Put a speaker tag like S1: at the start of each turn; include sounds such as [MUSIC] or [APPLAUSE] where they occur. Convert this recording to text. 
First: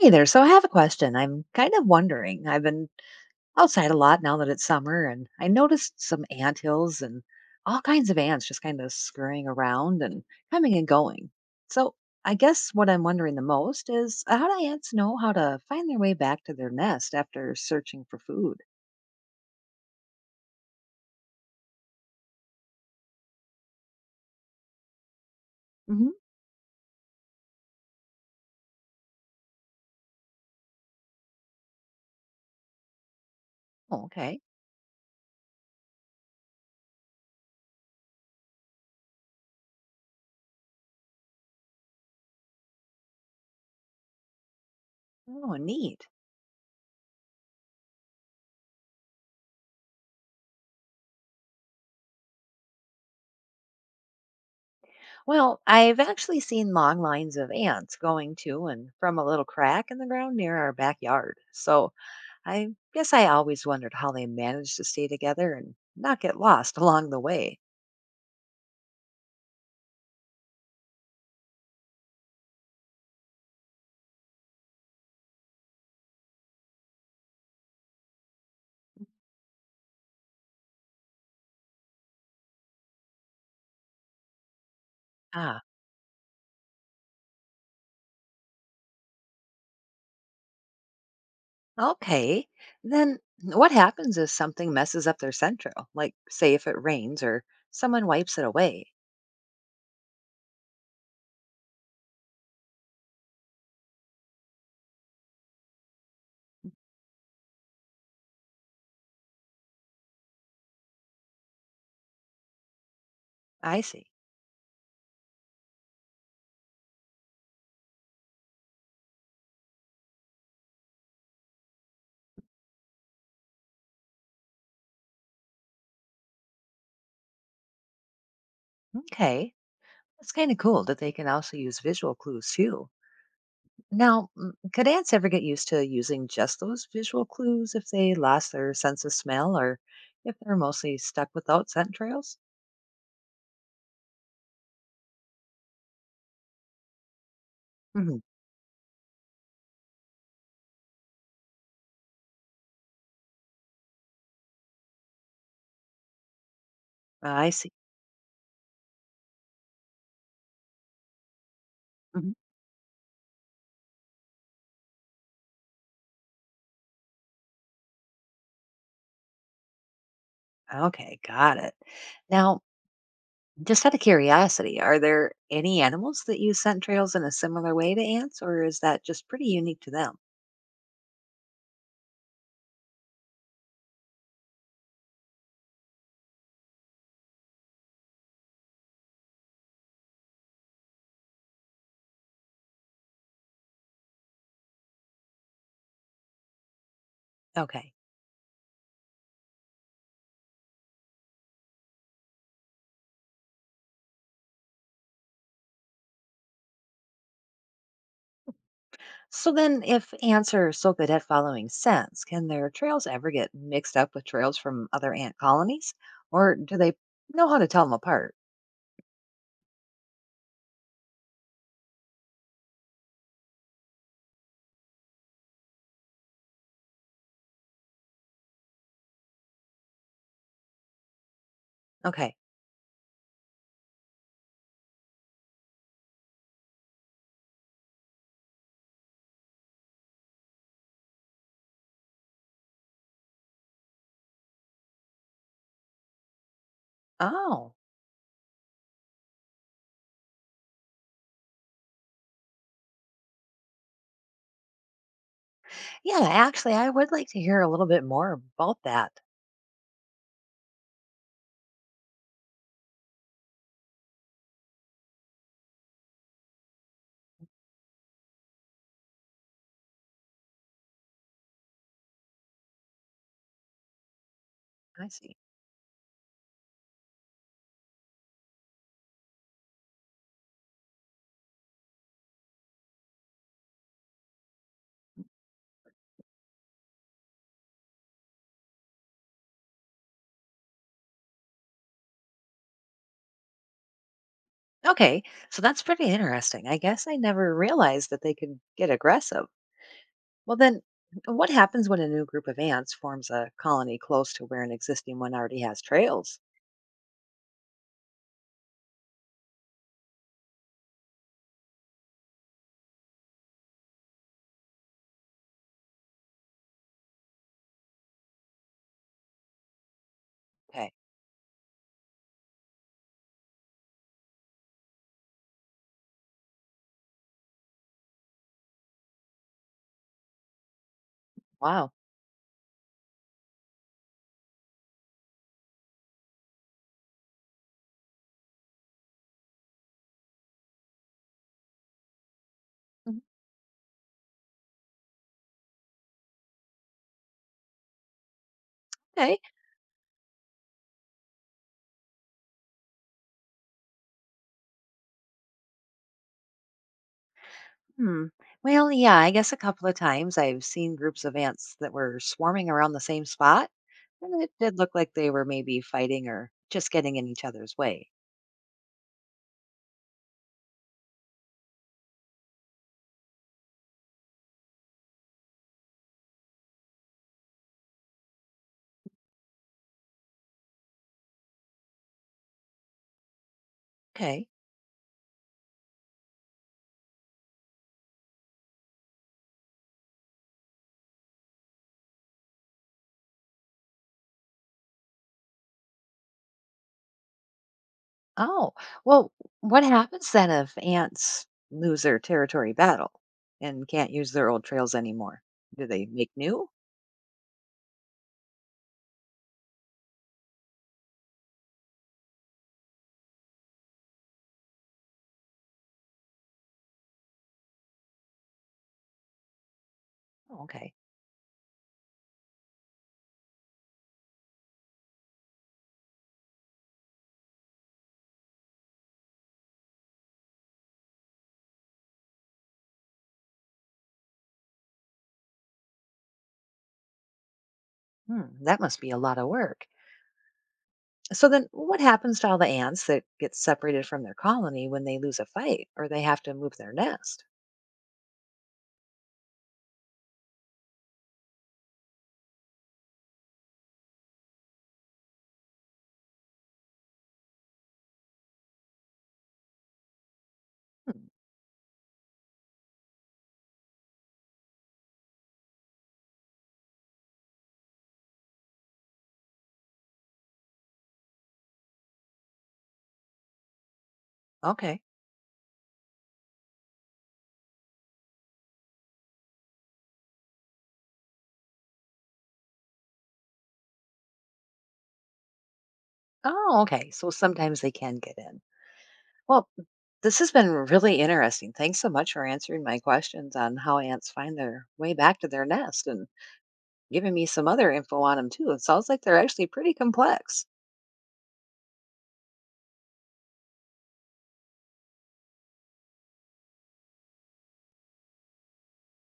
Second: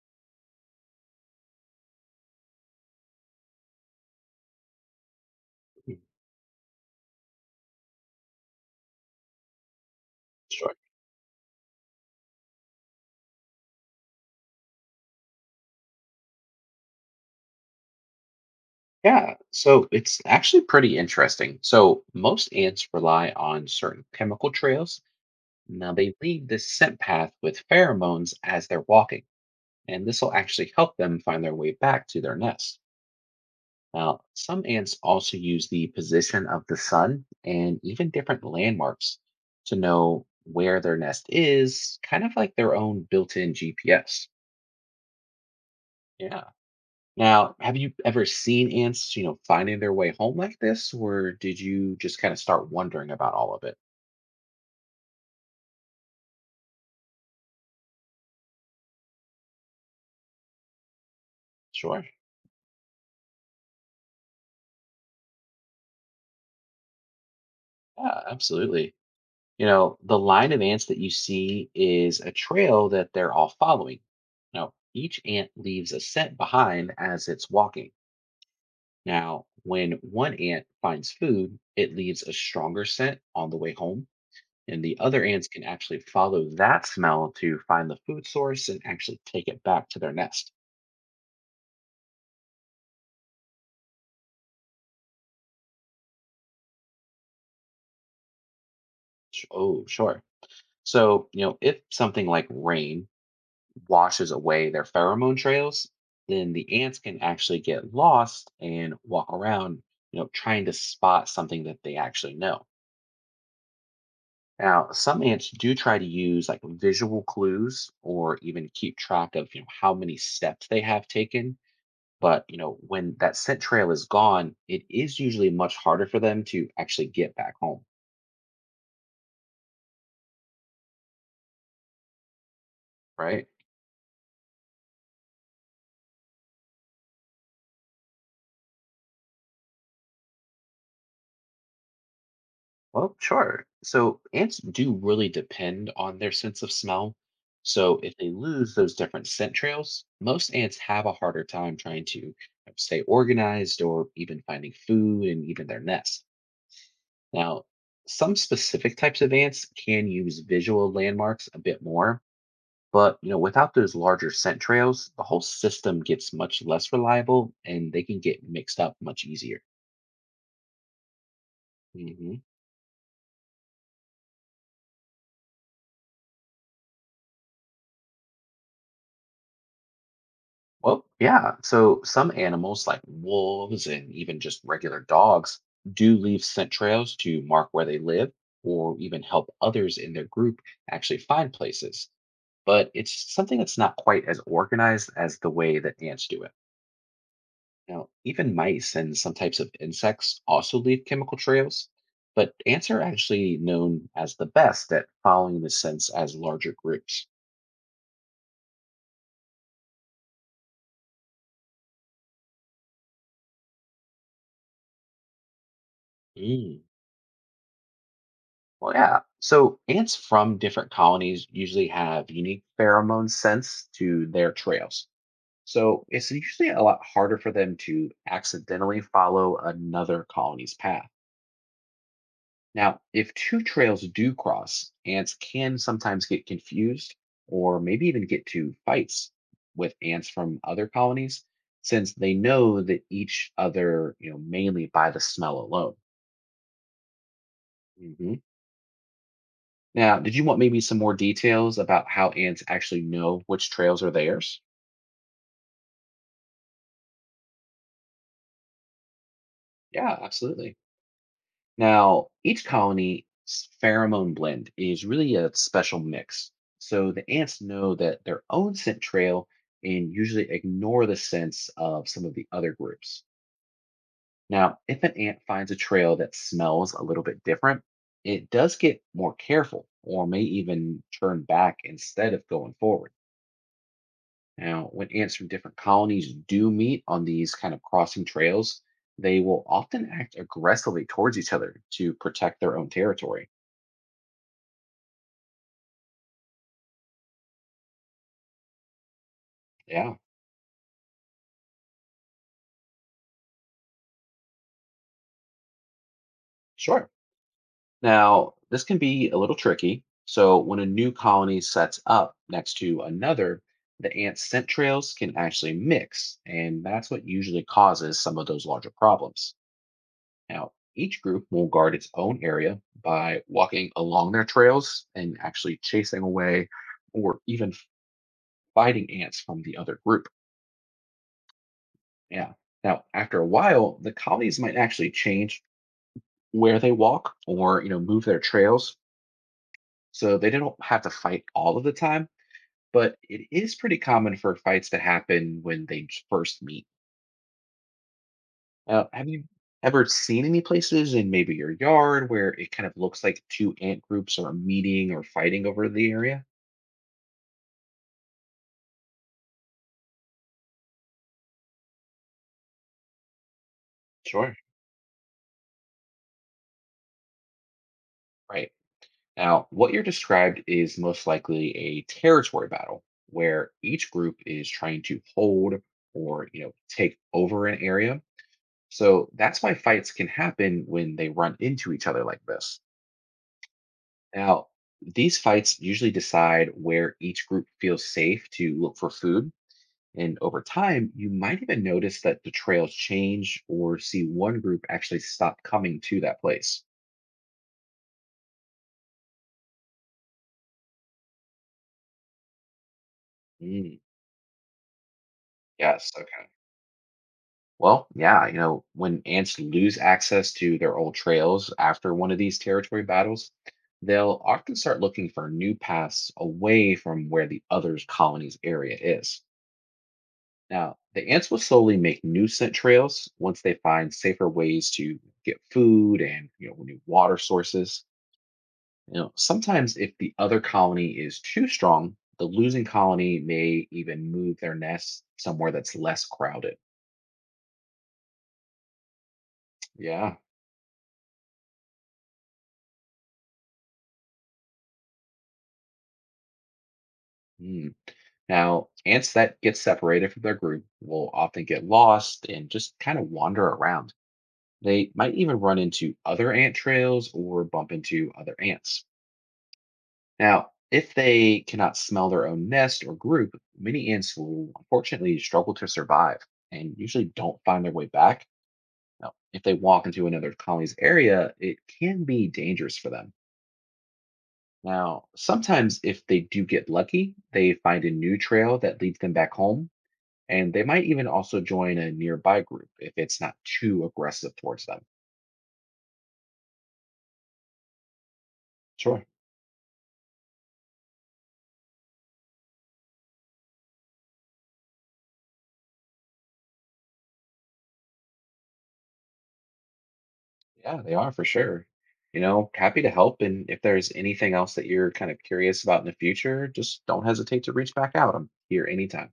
S1: Hey there. So I have a question. I'm kind of wondering. I've been outside a lot now that it's summer, and I
S2: Hmm.
S1: noticed some ant hills and all kinds of ants just kind of scurrying around and
S2: Sure.
S1: coming and going. So I guess what I'm wondering the most is, how do ants know how to find their way back to their nest after searching for food?
S2: Yeah, so it's actually pretty interesting. So most ants rely on certain chemical trails. Now
S1: Hmm.
S2: they leave this scent path with pheromones as they're walking, and this will actually help them find their way back to their nest.
S1: Oh,
S2: Now,
S1: okay.
S2: some ants also use the position of the sun and even different landmarks to know where their nest is, kind of like their own built-in GPS.
S1: Oh, neat.
S2: Yeah. Now, have you ever seen ants, finding their way home like this, or did you just kind of start wondering about all of it?
S1: Well, I've actually seen long lines of ants going to and from a little crack in the ground near our backyard. So
S2: Sure.
S1: I guess I always wondered how they managed to stay together and not get lost [LAUGHS] along the way.
S2: Yeah, absolutely. You know, the line of ants that you see is a trail that they're all following. Now, each ant leaves a scent behind as it's walking. Now, when one ant finds food, it leaves a stronger scent on the way home, and the other ants
S1: Ah,
S2: can actually follow that smell to find the food source and actually take it back to their nest.
S1: okay. Then what happens if something messes up their central? Like, say, if it rains or someone wipes it away?
S2: Oh, sure. So, you know, if something like rain washes away their pheromone trails, then the ants can actually get lost and walk around, trying to spot something that they actually know.
S1: I see.
S2: Now, some ants do try to use like visual clues or even keep track of, how many steps they have taken. But, you know, when that scent trail is gone, it is usually much harder for them to actually get back home,
S1: Okay. It's kind of cool that they can also use visual clues too.
S2: right?
S1: Now, could ants ever get used to using just those visual clues if they lost their sense of smell or if they're mostly stuck without scent trails?
S2: Well, sure. So ants do really depend on their sense of smell. So if
S1: Hmm.
S2: they lose those different scent trails, most ants have a harder time trying to stay organized or even finding food and even their nest.
S1: I
S2: Now,
S1: see.
S2: some specific types of ants can use visual landmarks a bit more,
S1: Mm-hmm.
S2: but without those larger scent trails, the whole system gets much less reliable and they can get mixed up much easier.
S1: Okay, got it.
S2: Mhm.
S1: Now, just out of curiosity, are there any animals that use scent trails in a similar way to ants, or is that just pretty unique to them?
S2: Well, yeah. So some animals, like wolves and even just regular dogs, do leave scent trails to mark where they live or even help others in their group actually find places. But it's something that's not quite as organized as the way that ants do it.
S1: Okay.
S2: Now, even mice and some types of insects also leave chemical trails, but ants are actually known as the best at following the scents as larger groups.
S1: So then, if ants are so good at following scents, can their trails ever get mixed up with trails from other ant colonies? Or do
S2: Mm.
S1: they know how to tell them apart?
S2: Well, yeah. So ants from different colonies usually have unique pheromone scents to their trails. So it's usually a lot harder for them to accidentally follow another colony's path.
S1: Okay.
S2: Now, if two trails do cross, ants can sometimes get confused or maybe even get to fights with ants from other colonies since they know that each other, mainly by the smell alone.
S1: Oh,
S2: Mhm. Now, did you want maybe some more details about how ants actually know which trails are theirs?
S1: yeah, actually, I would like to hear a little bit more about that.
S2: Yeah, absolutely. Now, each colony's pheromone blend is really a special mix. So the ants know that their own scent trail and usually ignore the scents of some of the other groups. Now, if
S1: I
S2: an
S1: see.
S2: ant finds a trail that smells a little bit different, it does get more careful or may even turn back instead of going forward. Now, when ants from different colonies do meet on these kind of crossing trails, they will often act aggressively towards each other to protect their own territory.
S1: Okay, so that's pretty interesting. I guess I never realized that they could get aggressive.
S2: Yeah,
S1: Well, then, what happens when a new group of ants forms a colony close to where an existing one already has trails?
S2: sure. Now, this can be a little tricky. So, when a new colony sets up next to another, the ant scent trails can actually mix, and that's what usually causes some of those larger problems. Now,
S1: Okay.
S2: each group will guard its own area by walking along their trails and actually chasing away or even fighting ants from the other group.
S1: Wow.
S2: Yeah. Now, after a while, the colonies might actually change where they walk or, move their trails. So they don't have to fight all of the time, but
S1: Mhm.
S2: it is pretty common for fights to happen when they first meet. Have
S1: Okay.
S2: you ever seen any places in maybe your yard where it kind of looks like two ant groups are meeting or fighting over the area?
S1: Hmm. Well, yeah, I guess a couple of times I've seen groups of ants that were swarming around the same spot, and it
S2: Sure.
S1: did look like they were maybe fighting or just getting in each other's way.
S2: Right. Now, what you're described is most likely a territory battle where each group is trying to hold or, take over an area. So that's why fights can happen when they run into each other like this.
S1: Okay.
S2: Now, these fights usually decide where each group feels safe to look for food. And over time, you might even notice that the trails change or see one group actually stop coming to that place.
S1: Oh, well, what happens then if ants lose their territory battle and
S2: Mm,
S1: can't use their old trails anymore? Do they
S2: yes.
S1: make
S2: Okay.
S1: new?
S2: Well, yeah, when ants lose access to their old trails after one of these territory battles, they'll often start looking for new paths away from where the other colony's area is.
S1: Oh, okay.
S2: Now, the ants will slowly make new scent trails once they find safer ways to get food and, new water sources. You know, sometimes if the other colony is too strong, the losing colony may even move their nest somewhere that's less crowded.
S1: Hmm, that must be a lot of work.
S2: Yeah.
S1: So then what happens to all the ants that get separated from their colony when they lose a fight or they have to move their nest?
S2: Hmm. Now, ants that get separated from their group will often get lost and just kind of wander around. They might even run into other ant trails or bump into other ants. Now, if
S1: Hmm,
S2: they cannot smell their own nest or group, many ants will unfortunately struggle to survive and usually don't find their way back. Now, if they walk into another colony's area, it can be dangerous for them.
S1: okay.
S2: Now, sometimes if they do get lucky, they find a new trail that leads them back home and they might even also join a nearby group if it's not too aggressive towards them.
S1: Oh, okay. So sometimes they can get in.
S2: Sure.
S1: Well, this has been really interesting. Thanks so much for answering my questions on how ants find their way back to their nest and giving me some other info on them too. It sounds like they're actually pretty complex.
S2: Yeah, they are for sure. You know, happy to help. And if there's anything else that you're kind of curious about in the future, just don't hesitate to reach back out. I'm here anytime.